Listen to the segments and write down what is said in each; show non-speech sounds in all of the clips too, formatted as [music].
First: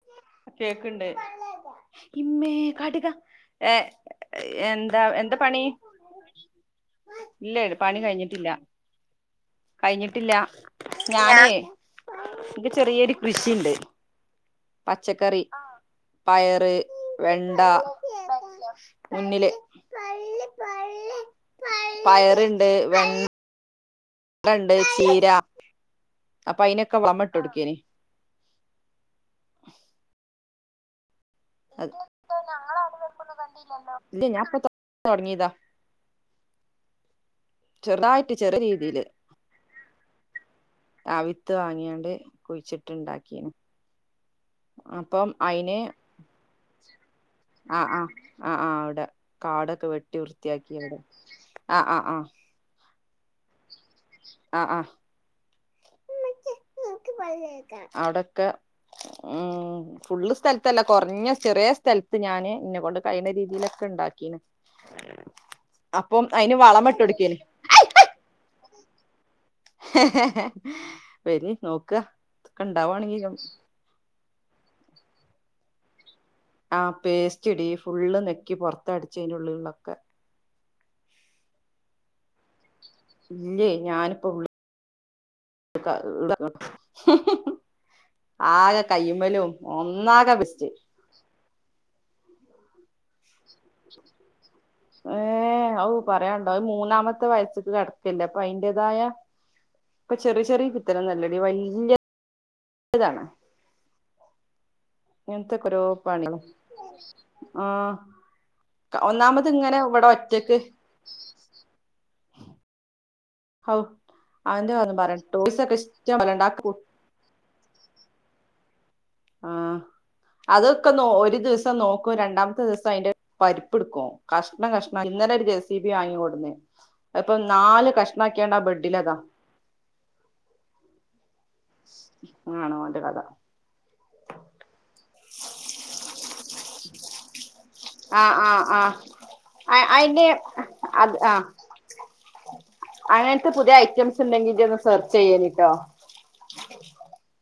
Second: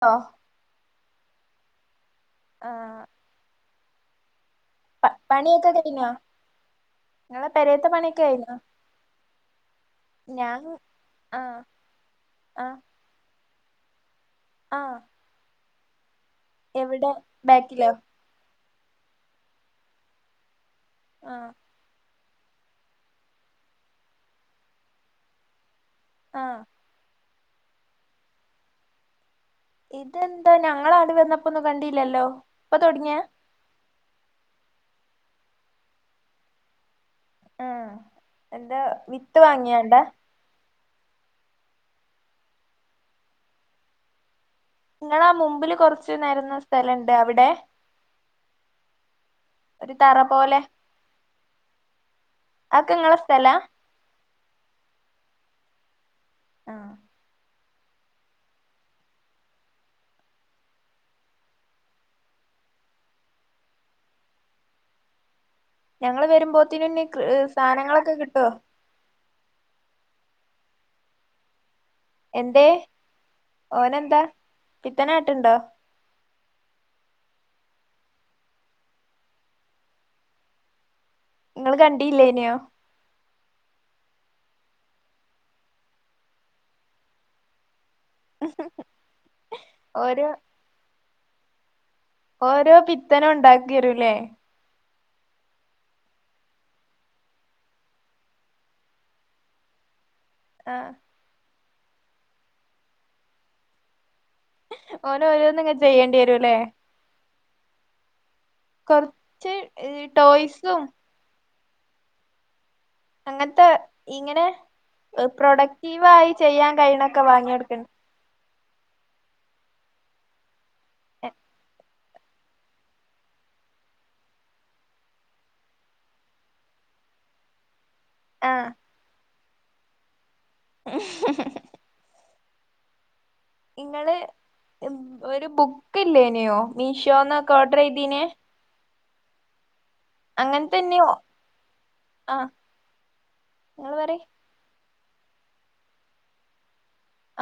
ആ കേക്കണ്ടേ ഇമ്മേ ആ കടിക ഏ എ എന്താ പ എന്താ പണി പണിയൊക്കെ കഴിഞ്ഞോ നിങ്ങളെ ഇല്ല പെരേത്തെ പണി പണിയൊക്കെ കഴിഞ്ഞിട്ടില്ല കഴിഞ്ഞോ കഴിഞ്ഞിട്ടില്ല ഞാൻ ആ ഞാനേ ആ എനിക്ക് ചെറിയൊരു കൃഷിയുണ്ട് ആ പച്ചക്കറി പയറ് എവിടെ വെണ്ട ബാക്കിലോ മുന്നില് ആ പയറുണ്ട് വെ ഇണ്ട് ചീര ആ അപ്പൊ അയിതിനൊക്കെ വന്നിട്ട് കൊടുക്കന ഇതെന്താ ഞങ്ങളടി വന്ന അ ഇല്ല ഞാൻ ഇപ്പ തുടങ്ങിയതാ ആ ചെറുതായിട്ട് ചെറിയ എന്താ രീതിയില് വിത്ത് വാങ്ങിയാണ്ടാ അവിത്ത് വാങ്ങിയാണ്ട് കുഴിച്ചിട്ടുണ്ടാക്കിയനു അപ്പം നിങ്ങളാ മുമ്പില് അയിന് കൊറച്ച് നേരുന്ന സ്ഥലണ്ട് അവിടെ ആഹ ആ ആ ആ് അവിടെ കാടൊക്കെ ഒരു വെട്ടി തറ പോലെ വൃത്തിയാക്കി അവിടെ ആ ആ ആഹ് ആക്കെങ്ങളെ സ്ഥല ആഹ ആഹ ആ അവിടൊക്കെ ഉ ഫുള്ള് സ്ഥലത്തല്ല കുറഞ്ഞ ചെറിയ സ്ഥലത്ത് ഞാന് ഇന്നെ കൊണ്ട് കഴിയുന്ന രീതിയിലൊക്കെ ഉണ്ടാക്കീന് അപ്പം ഞങ്ങള് അയിന് വളമ വരുമ്പോത്തിനുന്നെ ഇട്ട്ൊടുക്കന സാധനങ്ങളൊക്കെ കിട്ടോ പനി നോക്ക ഒക്കെ എന്തേ ഇണ്ടാവാണെങ്കി ഓനെന്താ പിത്തനാട്ടുണ്ടോ ആ പേസ്റ്റ് ഇടി ഫുള്ള് നെക്കി പുറത്ത അടച്ച് അതിന്റെ ഉുള്ളിലൊക്കെ നിങ്ങള്ൾ കണ്ടീല്ലേ ഇനെയോ ഇല്ലേ ഞാനിപ്പോ ഉള്ളി ട ആകെ കയ്മലും ഓര് ഒന്നാകെ വസ്റ്റ് ഓരോ പിത്തനും ഉണ്ടാക്കിരൂല്ലേ ഏഹ ഔ പറയണ്ടോ മൂന്നാമത്തെ വയസ്സക്ക് കിടക്കല്ലേ അപ്പൊ അയിന്റേതായ ഇപ്പൊ ചെറിയ ചെറിയ ആഹ് ചിത്തരം നല്ലടി വലിയ ഇതാണ് ഓന് ഓരോന്നിങ്ങെ എനത്തെൊക്കെരു ചെയ്യേണ്ടി പാണിയോ വരൂല്ലേ ആഹ ഒന്നാമത് കൊറച്ച് ഇങ്ങനെ ഇവിടെ ഒറ്റക്ക് ടോയ്സും അങ്ങനത്തെ ആ ഔ ഇങ്ങനെ അവന്റെ പറന്നും പറയാ ടോയ്സ ഒക്കെ ഇഷ്ട പ്രൊഡക്റ്റീവായി പോലണ്ടാക്ക ചെയ്യാൻ കഴിയണൊക്കെ വാങ്ങി കൊടുക്കണ്ട് ആ അതൊക്കെ നോ ഒരു ദിവസം നോക്കൂ രണ്ടാമത്തെ ദിവസം അതിന്റെ പരിപ്പ എടുക്കും കഷ്ണം കഷണം ഇന്നലെ ഒരു ജ സ ഇബി വാങ്ങിിക്കൂടുന്നേ ഇപ്പം നാല് കഷ്ണംമാക്കിയണ്ട ആഹ് ബെഡിലതാ ഉ ആണോന്റെ കഥ നിങ്ങള് ഒരു ബുക്ക് ഇല്ലേനെയോ മീഷോന്ന് ആഹ ആഹ ആഹ അയിറെ അങ്ങനത്തെന്നെയോ അത് ആഹ ആഹ് അങ്ങനത്തെ പുതിയ ഇങ്ങള് പറയ് ഐറ്റംസ് ഉണ്ടെങ്കിൽ ഒന്ന് സെർച്ച് ചെയ്യാനിട്ടോ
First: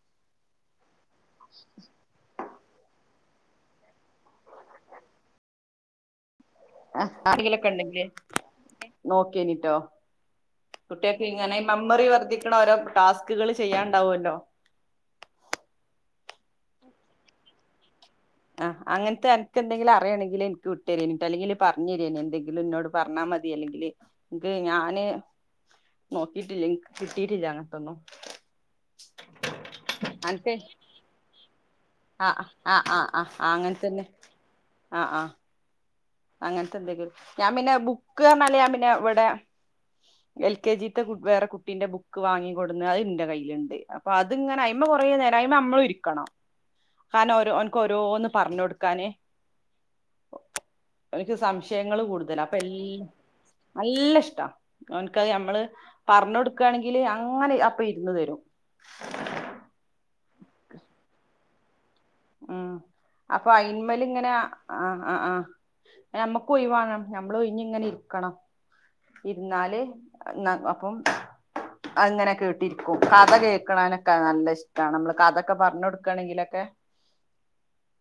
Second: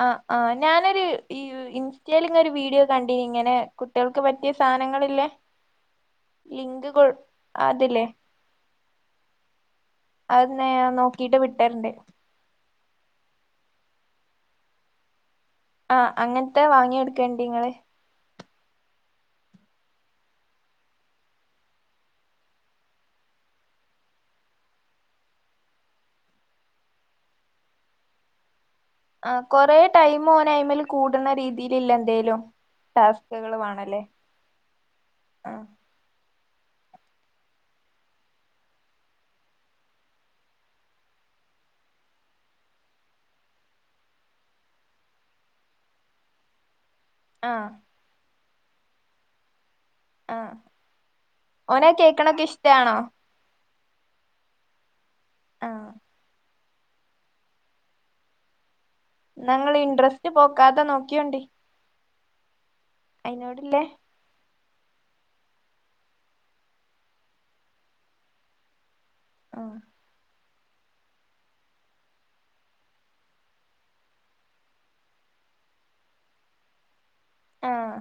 ആ ആ് ഞാനൊരു ഈ ഇൻസ്റ്റയിൽ ഇങ്ങ ഒരു വീഡിയോ കണ്ടി ഇങ്ങനെ കുട്ടികൾക്ക് പറ്റിയ സാധനങ്ങളില്ലേ ലിങ്ക് കൊ ആഹ അടികില അതില്ലേ കണ്ടെ നോക്കിയനട്ടോ അത് ഞാൻ കുട്ടിയക്കെ നോക്കിട്ട് ഇങ്ങനെ വിട്ടരണ്ട് മെമ്മറി വർദ്ധിക്കണ ഓരോ ടാസ്ക് വർക്കുകൾ ചെയ്യാണ്ടാവുല്ലോ? ആഹ് അങ്ങനത്തെ വാങ്ങി എടുക്കേണ്ടേ നിങ്ങള്? ആഹ്അങ്ങനത്തെ നിനക്ക് എന്തെങ്കിലും അറിയണെങ്കിൽ എനിക്ക് ഇട്ട് തരീൻ അല്ലെങ്കിൽ പറഞ്ഞു തരിയേനി എന്തെങ്കിലും എന്നോട് പറഞ്ഞാൽ മതി അല്ലെങ്കില് എനിക്ക് ഞാന് നോക്കിട്ടില്ല. എനിക്ക് കിട്ടിട്ടില്ല അങ്ങനത്തൊന്നും. ആ കൊറേ ടൈം ഓന് അനക്ക് അയ്മേൽ കൂടുന്ന രീ ഇതിലില്ല എന്തേലും ആഹ് ആഹ് ആഹ് ആഹ് ടാസ്കുകൾ അങ്ങനെ വേണല്ലേ? തന്നെ ആഹ് അങ്ങനത്തെ എന്തെങ്കിലും ഞാൻ പിന്നെ ബുക്ക് പറഞ്ഞാലേ ഞാൻ പിന്നെ ഇവിടെ എൽ കെ ജി ത്തെ വേറെ കുട്ടീന്റെ ബുക്ക് വാങ്ങികൊടുവന്ന് അത് എന്റെ കയ്യിലുണ്ട്. അപ്പൊ അ ഇതിങ്ങനെ ആയ്മേ കുറേ നേരംഅയ്മേ നമ്മളുംഇരിക്കണം. ഹാന ഓരോ ആഹ് അവനക്ക് ഓരോന്ന് പറഞ്ഞു കൊടുക്കാന്. ആഹ് അവനിക്ക് ഓനാ സംശയങ്ങള് കേക്കണൊക്കെ കൂടുതലാ അപ്പൊ ഇഷ്ടാണോ എല്ല നല്ല ഇഷ്ടാ അവനക്ക് ഞമ്മള് ആഹ് പറഞ്ഞു കൊടു ക്കയാണെങ്കില് അങ്ങനെ അപ്പം ഇരുന്ന് തരും. ഞങ്ങള് ഈ ഇൻട്രസ്റ്റ് പോക്കാതെ നോക്കിയോണ്ട്? ഉഹ് അപ്പൊ അയിനോടില്ലേ അയിമേൽ ഇങ്ങനെ ആഹ് ആഹ് ആഹ് നമ്മുക്കൊഴിവു വേണം നമ്മൾ ഒഴിഞ്ഞ് ഇങ്ങനെ ഇരിക്കണം. ആഹ് ഇരുന്നാല് ന്ന അപ്പം അങ്ങനെ കേട്ടിരിക്കും. കഥ കേൾക്കണാനൊക്കെ നല്ല ഇഷ്ടമാണ്. നമ്മള് കഥയൊക്കെ പറഞ്ഞു കൊടുക്കയാണെങ്കിലൊക്കെ ആഹ്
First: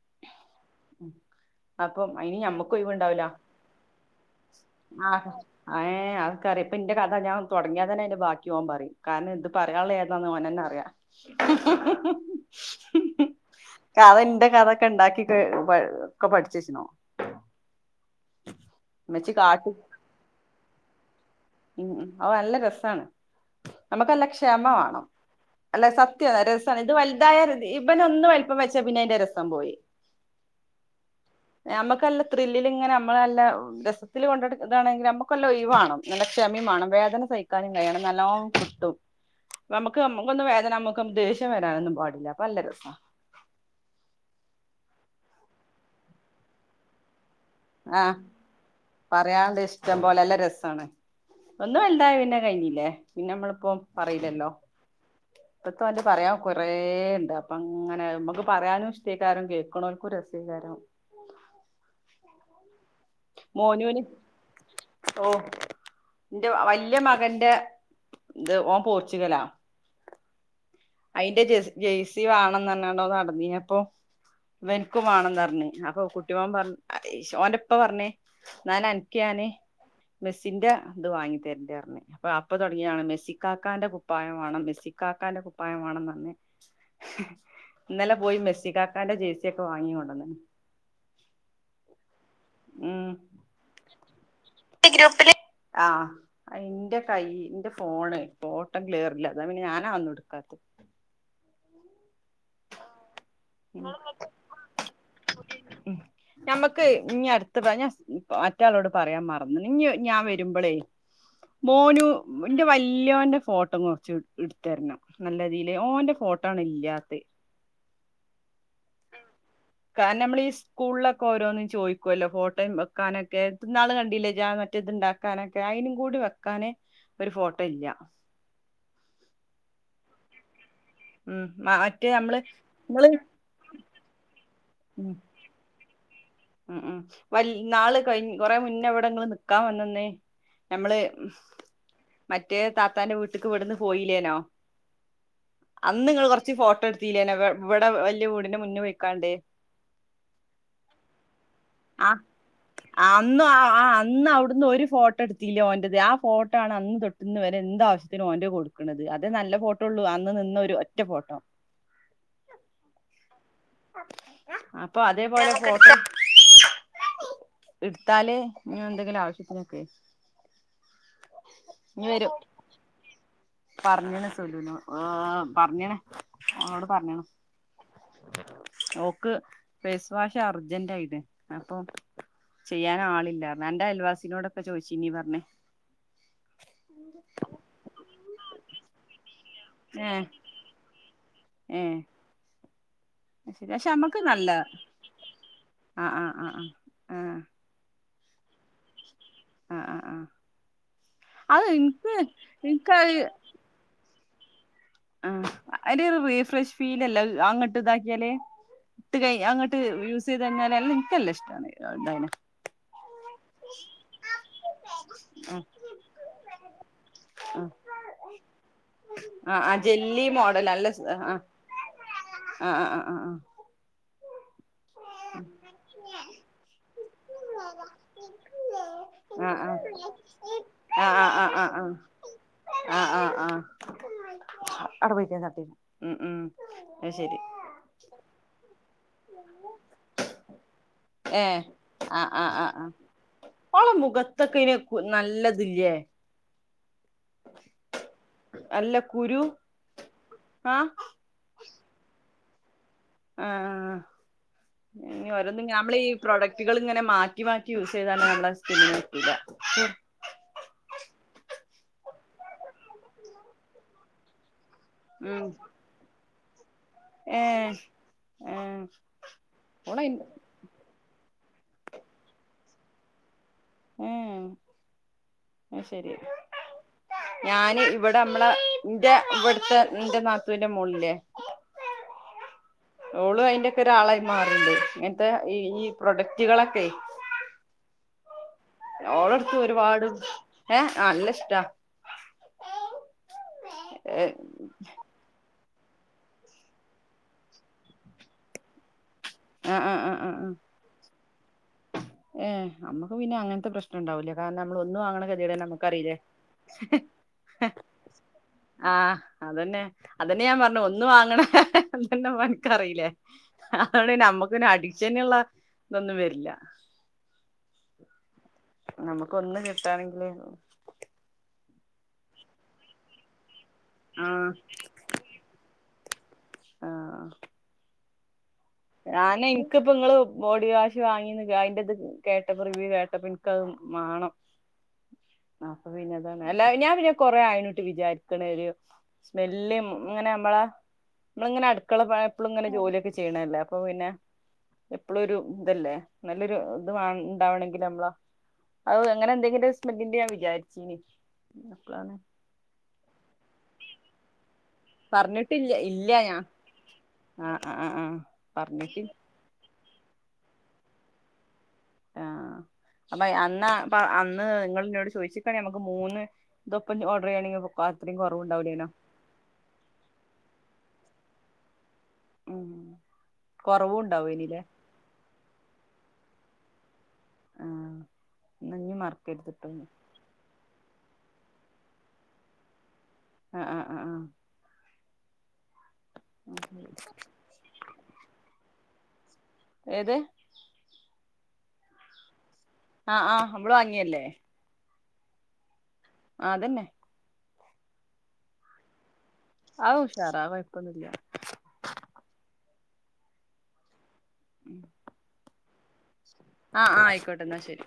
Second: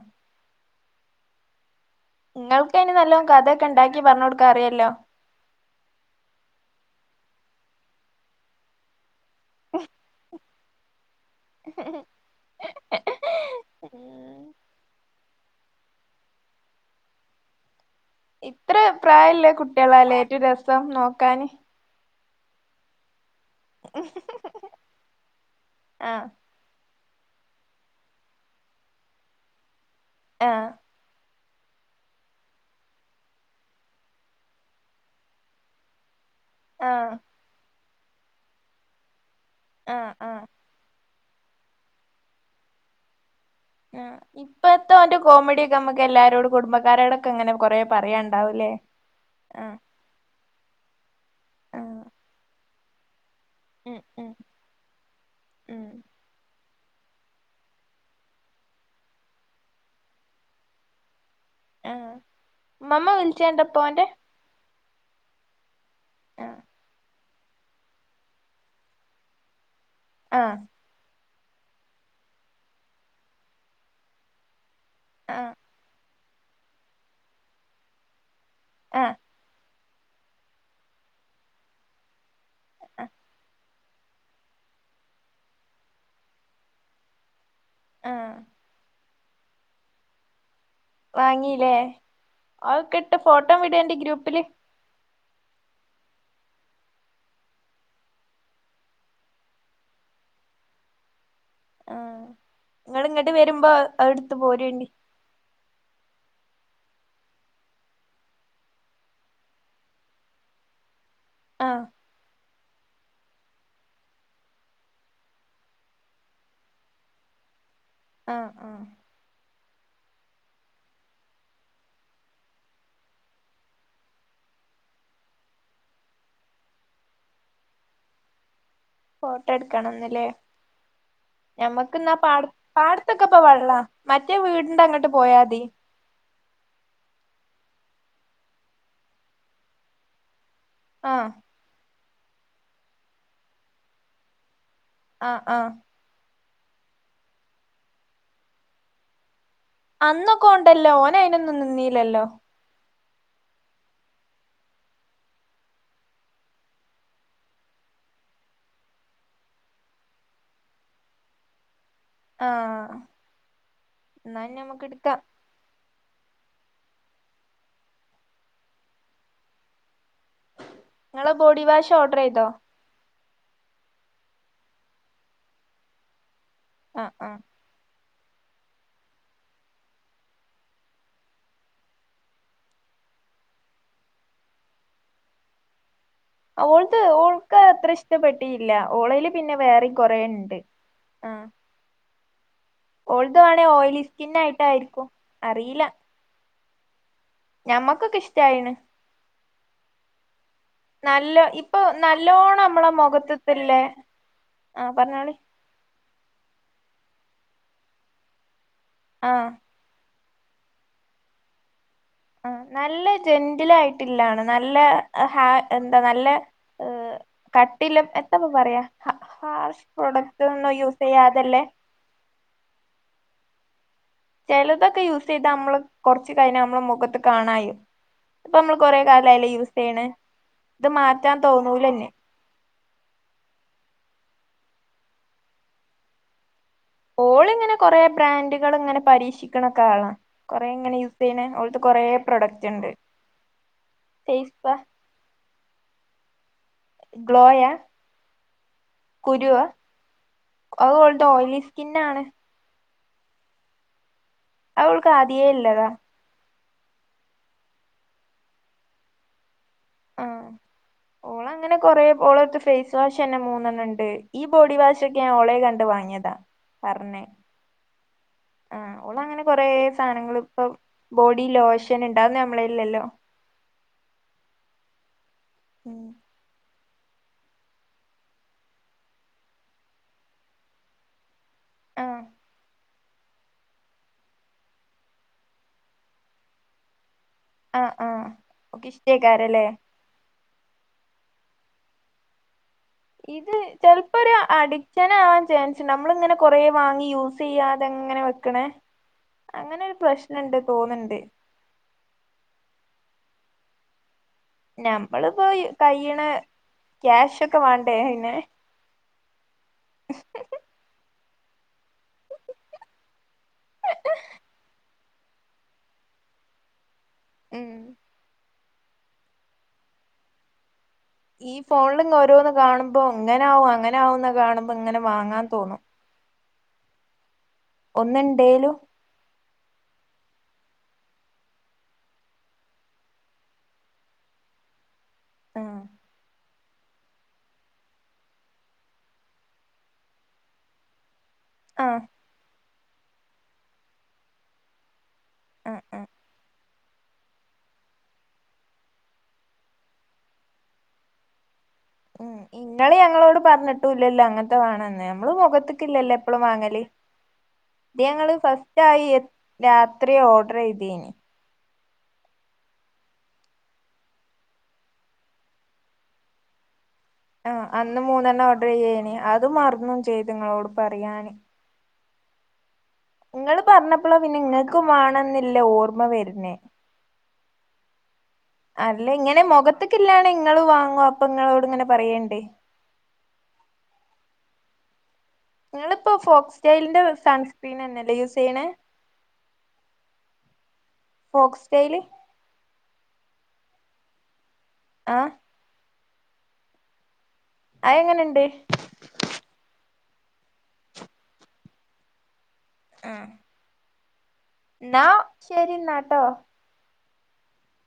അപ്പം- അയിന് നിങ്ങൾക്ക് ഞമ്മക്ക് തന്നെ നല്ല ഒഴിവുണ്ടാവൂല കഥയൊക്കെ ഉണ്ടാക്കി പറഞ്ഞു കൊടുക്കൻ അറിയാല്ലോ? ആഹാ ഏഹ് അതക്കറിയാം. ഇപ്പ ഇന്റെ കഥ ഞാൻ തുടങ്ങിയാ തന്നെ അതിന്റെ ബാക്കി അവൻ പറയും കാരണം ഇത് പറയാനുള്ള ഏ ന്ന ഓന് തന്നെ അറിയാം. കഥ ഇന്റെ ഉം കഥയൊക്കെ ഉണ്ടാക്കിട്ട് ഒക്കെ പഠിച്ച് വെച്ചിനോ എത്ര ഇമ്മച്ചി പ്രായില്ലേ കാട്ടും കുട്ടികളല്ലേ ഏറ്റവും രസം നോക്കാന്? ഉം ഹ് അത് നല്ല രസമാണ് നമ്മുക്ക് നല്ല ക്ഷമ വേണം അല്ല ആഹ് സത്യം ഇത് വലുതായ ഇവന് ഒന്ന് വലുപ്പം വെച്ചാ പിന്നെ അതിന്റെ രസം പോയി. ആഹ് നമുക്കല്ല ത്രില്ലിൽ ഇങ്ങനെ നമ്മളെല്ല രസത്തില് കൊണ്ടു നടക്കുക ഇതാണെങ്കിൽ നമ്മുക്കെല്ലാം ഒഴിവ് വേണം. നല്ല ക്ഷമയും വേണം ആഹ് വേദന സഹിക്കാനും കഴിയണം നല്ലോം കിട്ടും. നമുക്ക് ആഹ് ആഹ് നമുക്കൊന്ന് വേദന നമ്മ ദേഷ്യം വരാനൊന്നും പാടില്ല. അപ്പം നല്ല രസവാ. ആഹ് ഇപ്പഴത്തെ കോമഡി ഒക്കെ നമ്മുക്ക് എല്ലാരോടും കുടുംബക്കാരോടൊക്കെ ഇങ്ങനെ കൊറേ ആഹ് പറയാനുണ്ടാവു അല്ലേ. പറയാണ്ട് ഉം. ഇഷ്ടം പോലെ നല്ല രസമാണ്. ഒന്നും അല്ലാതെ പിന്നെ കഴിഞ്ഞില്ലേ പിന്നെ നമ്മൾ പ്പം ഉം ഉം പറയില്ലല്ലോ? ഉം ഇപ്പത്തെ പറയാം കൊറേ ഉണ്ട് അപ്പം അങ്ങനെ നമ്മുക്ക് പറയാനും ഇഷ്ടക്കാരം കേൾക്കണോർക്ക് രസേകാരം ആഹ് ഉമ്മാമ്മ മോനുന് ഓ ആ എന്റെവലിയ മകന്റെ ഇത് ഓൻ പോർച്ചുഗലാ. ആഹ് അയിന്റെ ജ ജേഴ്സി വേണോന്ന് പറഞ്ഞോണ്ട് നടന്നീ അപ്പൊ ഇവനക്കും ആ വേണോന്ന് പറഞ്ഞ് അപ്പൊ കുട്ടിയോൻ പറഞ് ഓന്റെ ഉപ്പ പറഞ്ഞേ എന്നാ ആ അനക്ക് ഞാന് മെസ്സിന്റെ ഇത് വാങ്ങി തരുണ്ടേ പറഞ്ഞ് അപ്പൊ അപ്പ തുടങ്ങിയതാണ് മെസ്സിക്കാക്കാന്റെ കുപ്പായം വേണം മെസ്സിക്കാക്കാന്റെ കുപ്പായം വേണം പറഞ്ഞ്. ആ ഇന്നലെ പോയി മെസ്സി കാക്കാന്റെ ജേഴ്സിയൊക്കെ വാങ്ങി കൊണ്ടുവന്നു. വാങ്ങീല്ലേ അതൊക്കെ ഇട്ട് ഫോട്ടോ വിട് എന്റെ ഗ്രൂപ്പില് ഗ്രൂപ്പില് ആഹ് ന്റെ കൈ എന്റെ ഫോണ് ഫോട്ടം ക്ലിയർല്ല അതാ പിന്നെ ഞാൻ അതൊന്നും എടുക്കാത്തേ ആഹ് നിങ്ങള് ഇങ്ങോട്ട് വരുമ്പോ ഉം അഹ് അടുത്ത് പോരെനി [unintelligible] ഉം ഞമ്മക്ക് ഇ അടുത്ത് പറ ഞാൻ മറ്റളോട് പറയാൻ മറന്ന് ഇനി ഞാൻ വരുമ്പോളേ ആ മോനു എന്റെ വല്യോന്റെ ഫോട്ടോ കുറച്ച് എടുത്തരണം നല്ല രീതിയിൽ ഓന്റെ ഫോട്ടോ ആണ് ഇല്ലാത്തേ ആഹ് ആഹ് കാരണം നമ്മൾ ഈ സ്കൂളിലൊക്കെ ഓരോന്നും ചോദിക്കുവല്ലോ ഫോട്ടോയും വെക്കാനൊക്കെ ഇന്നാള് കണ്ടീല്ലേ ജാ മറ്റേതുണ്ടാക്ക വക്കാനൊക്കെ അയിനും കൂടി വെക്കാനെ ഒരു ഫോട്ടോ ഇല്ല ഫോട്ടോ എടുക്കണംന്നല്ലേ ഉം മ- ഞമ്മക്ക് മറ്റേ എന്നാ നമ്മള് പാട നിങ്ങള് പാടത്തൊക്കെ ഇപ്പ വെള്ളാ മറ്റേ വീടിന്റെ അങ്ങോട്ട് ഉം പോയാ മതി ഉം ഉം വ നാള് കഴി കൊറെ മുന്നേ ഇവിടെങ്ങള്ൾ നിക്കാൻ വന്നന്നേ ഞമ്മള് ആ മറ്റേ താത്താന്റെ വീട്ടക്ക് ഇവിടുന്ന് പോയില്ലേനോ ആഹ് ആഹ് അന്ന് നിങ്ങൾ കുറച്ച് ഫോട്ടോ എടുത്തില്ലേന ഇവിടെ വല്യ വീടിന് മുന്നിൽ വയ്ക്കാണ്ടേ അന്നൊക്കെ ഉണ്ടല്ലോ ഓന് അയിനൊന്നും നിന്നീല്ലല്ലോ ആഹ് അന്ന് ആന് അന്ന് അവിടുന്ന് ഒരു ഫോട്ടോ എടുത്തില്ലോ ഓന്റത് ആഹ് ഫോട്ടോ ആണ് അന്ന് തൊട്ട ഇന്ന് വരെ എന്ത ആവശ്യത്തിന് ഓന്റെ കൊടുക്കണത് അതേ നല്ല ഫോട്ടോള്ളൂ അന്ന് നിന്നൊരു ഒറ്റ ഫോട്ടോ ആഹ് എന്നാ ഞമ്മക്ക് അപ്പൊ എടുക്കാം അതേ പോലെ ഫോട്ട [unintelligible] എടുത്താലേ ഇനി എന്തെങ്കിലും ആവശ്യത്തിനൊക്കെ ഞങ്ങള് ബോഡി വാഷ് ഓർഡർ ചെയ്തോ പറഞ്ഞണ സൊലൂന ഏഹ് പറഞ്ഞണേ അവോട് ആഹ് പറഞ്ഞണു ആഹ് ഓക്ക് ഫേസ് വാഷ് അർജന്റ് ആയില്ലേ അപ്പൊ ചെയ്യാൻ ആളില്ലാ എന്റെ അയൽവാസിനോടൊക്കെ ചോദിച്ചി നീ പറഞ്ഞേ ഓൾക്ക് ഓൾക്ക് അത്ര ഇഷ്ടപ്പെട്ടീല്ല ഓളല് പിന്നെ വേറെ ഏഹ് കൊറെയുണ്ട് ആഹ് ഏഹ് ഓൾത് വേണേ പക്ഷെ ഓയിലി നമ്മക്ക് സ്കിൻ നല്ല ആയിട്ടായിരിക്കും അറിയില്ല ആഹ് ആഹ് ആഹ് ആഹ് ആഹ് ഞമ്മക്കൊക്കെ ഇഷ്ടമായിണ് ആഹ് ആഹ് ആഹ് ആഹ് നല്ല അത് ഇപ്പൊ ഇൻക്ക് നല്ലോണം നമ്മളെ ഇൻക്കത് മുഖത്ത് ഇതില്ലേ ആഹ് പറഞ്ഞോളി എടി ഇത് റീഫ്രഷ് ഫീൽ അല്ല അങ്ങോട്ട് ഇതാക്കിയാലേ ഇട്ട് കൈ ആഹ് അങ്ങട്ട് യൂസ് ചെയ്ത് കഴിഞ്ഞാല് എല്ലാം എനക്ക് നല്ല ഇഷ്ടമാണ് എായെ [unintelligible] ആഹ് നല്ല ജെന്റില ആയിട്ടില്ലാണ് നല്ല ആഹ് എന്താ നല്ല ആഹ് ആഹ് കട്ടില്ല എന്തപ്പം പറയാ ആഹ് ആഹ് ഹാർഷ് ജെല്ലി പ്രൊഡക്റ്റ് മോഡൽ ഒന്നും നല്ല യൂസ് സ് ചെയ്യാതല്ലേ ആഹ് ആഹ് ആഹ് ആഹ് ആഹ് ചിലതൊക്കെ യൂസ് ചെയ്താ നമ്മള് കൊറച്ചു കഴിഞ്ഞാൽ നമ്മള് മുഖത്ത് കാണായി ഇപ്പ നമ്മൾ കൊറെ കാലല്ലേ ആഹ് ആഹ് ആഹ് ആഹ് ആഹ് ആഹ് ആഹ് യൂസ് ചെയ്യണേ ഇത് മാറ്റാൻ തോന്നൂലല്ലേ ആഹ് ആഹ് ആഹ് അ അറ് [unintelligible] ഉം ഉം. അത് ശരി ഓൾ ഇങ്ങനെ കൊറെ ബ്രാൻഡുകൾ ഇങ്ങനെ പരീക്ഷിക്കണൊക്കെ ആളാ കൊറെ ഇങ്ങനെ ഏ ചെയ്യണ ഓളത് കൊറേ ആഹ് ആഹ് പ്രൊഡക്റ്റ് ആഹ് ആഹ് ഉണ്ട് അവളെ മുഖത്തൊക്കെ ഫേസ്പ ഇങ്ങനെ നല്ലതില്ലേ ഗ്ലോയാ നല്ല കുരു കുരുവാ ആഹ് അത് ഓള് ഓയിലി സ്കിന്നാണ് അത് ഓൾക്ക് ആഹ് ആദ്യേ ആഹ്‌ ഇള്ളതാ നമ്മള് ഈ പ്രൊഡക്ടുകള് ഇങ്ങനെ മാറ്റി മാറ്റി യൂസ് ചെയ്താലള്ള സ്കിന് പറ്റൂലാ ആഹ് ഓളഅങ്ങനെ കൊറേ ഓളട്ത്ത് ഫേഷ് വാഷന്നെ മൂന്നെണ്ണണ്ട് ഈ ബോഡി വാഷ് ച്ചൊക്കെ ഉം ഞഓളെ കണ്ട് വാങ്ങിയതാ പർണെ ഏഹ് ഏഹ് ആഹ് ഓളങ്ങനെ കൊറേ ഓളയ് സാധനങ്ങള് ഇപ്പം ബോഡി ലോഷന് ഇണ്ട് അഒന്നും നമ്മളെല് ല്ലല്ലോ ഏഹ് ഉം ആയിശരി ഞാന് ഇവിടെ നമ്മളെ ഇന്റെ ഇവിട്ത്തെ ഇന്റെ നാത്തൂന്റെ മോള്ല്ലേ ആഹ് ഓള് അയിന്റക്കെ ഒരാളായി മാറിണ്ട് ഇങ്ങനത്തെ ഈ ഈ പ്രൊഡക്റ്റുകളൊക്കെ ആഹ് ആഹ് ഓക്ക് ഓളടുത്ത് ഇഷ്ടേക്കാരല്ലേ ഒരുപാട് ഏഹ നല്ല ഇഷ്ടാ ഇത് ചെൽപ്പൊര് ഏഹ് അടി ചെലവാവൻ ചാൻസ്ണ്ട് നമ്മളിങ്ങനെ കൊറേ വാങ്ങി യൂസ്യ്യാതെങ്ങനെ വെക്ക്ണേ ആഹ ആഹ് ആഹ് ആഹ് തോന്ന്ണ്ട് ഏഹ് നമ്മക്ക് പിന്നെ അങ്ങനത്തെ പ്രശ് ണ്ടാവൂല കാരണം നമ്മള് ഒന്ന് വാങ്ങണ ഞമ്മളിപ്പോ കതിയേടന്നെ നമുക്ക്റീലെ കയ്യ്ണ ക്യാഷ് ഒക്കെ വാണ്ടേ അയിന് ആഹ് അത് തന്നെ അതന്നെ ഞാൻ പറഞ്ഞെ ഒന്ന് വാങ്ങ്ണ [unintelligible] അൻക്ക് അറീലെ ളിന നമ്മക്ക് പിന്നെ അഡിക്ഷന്ള്ള ഇതൊന്നും വര്ല്ല ഉം നമുക്ക് ഒന്ന് കിട്ടാണെങ്കില് ഈ ഫോണ്ല്ങ് ഓരോന്ന് കാണുമ്പോ ഇങ്ങനാവും അങ്ങനാവുന്ന്‌ ആഹ് കാണുമ്പോ ഇങ്ങനെ വാങ്ങാൻ തോന്നും ആഹ് ഒന്ന്ണ്ടേലു ഞാനെ ഇൻക്ക്പ്പങ്ങള് ബോഡി വാഷ് വാങ്ങിന്ന് അയിന്റത് കേട്ടപ്പ റിവ്യൂ കേട്ടപ്പ ഇൻകത് മാണം ആഹ് അപ്പൊ പിന്നെതാണ് അല്ല ഞാ പിന്നെ കൊറെേ ആയ്ണ് ട്ട് വിചാരിക്ക്ണ് ഒര് സ്മെല്ലും ഇങ്ങനെ നമ്മളാ മ്മള് ഇങ്ങനെ ആഹ് അട്ക്കള പ എപ്പള്ങ്ങനെ ജോലിയൊക്കെ ചെയ്യണല്ലേ അപ്പൊ പിന്നെ എപ്പളൊരു ആഹ് ഇതല്ലേ നല്ലൊരു ഇത് വാ ഇണ്ടാവണെങ്കില് നമ്മളാ അഹ് അങ്ങനെ എന്തെങ്കിലും സ്മെല്ലിന്റെ ഞാൻ വിചാരിച്ചീനി അപ്പള ഉം ഇങ്ങള് ഞങ്ങളോട് പറഞ്ഞിട്ടും ഇല്ലല്ലോ അങ്ങനത്തേ വേണോന്ന് നമ്മള് പറഞ്ഞിട്ടില്ല ഇല്ല മുഖത്ത്ക്ക്ല്ലല്ലേ എപ്പളും ഞാൻ വാങ്ങല് ആഹ് ആഹ് ആഹ് ഇത് ആഹ് ഞങ്ങള് ഫസ്റ്റ് പറഞ്ഞിട്ട് ആയി രാത്രി ഓർഡർ ച്യ്തിനി ആഹ് അപ്പ അന്ന് പ്പ അന്ന് ഇങ്ങൾ ഇന്നോട് ചോയ്ച്ച്ക്കാണെ നമ്മക്ക് മൂന്ന് ഇതൊപ്പം ആഹ് ചെയ്യയാണെങ്കിൽ അന്ന് അത്രയും മൂന്നെണ്ണം ഓർഡർ കുറവുണ്ടാവൂലേനോ ചെയ്യേനി അത് മറന്നും ചെയ്തു ഇങ്ങളോട് പറയാന് ഉം ഇങ്ങള് പറഞ്ഞപ്പളാ പിന്നെ കൊറവുണ്ടാവേനില്ലേ ഇങ്ങക്ക് വാണന്നില്ല ഓർമ വര്ന് ആഹ് എന്നാ ഇനി അല്ല ഇങ്ങനെ മറക്കരുത്ട്ടോ മുഖത്ത്ക്ക്ല്ലാണ ഇങ്ങള് വാങ്ങൊ ഇപ്പങ്ങളോട് ഇങ്ങനെ പറിയിണ്ട് ആഹ് ആഹ് ആഹ് ആഹ് ഇങ്ങള്പ്പോ ആഹ് ഫോക്സ്റ്റൈലിന്റെ സൺസ്ക്രീനന്നെല്ലേ യൂസ്യ്യ്ണെ ഏത് ഫോക്സ്റ്റൈൽ ആഹ് ആഹ് നമ്മള് വാങ്ങിയല്ലേ ആഹ് ആഹ് അത് തന്നെ അത് എങ്ങനെണ്ട് ആത് ഉഷാറാ അത് കൊഴപ്പൊന്നുല്ല്യ ആഹ് ന്നാ ശരിന്നാട്ടോ ആഹ് ആഹ് ആയിക്കോട്ടെ എന്നാ ശരി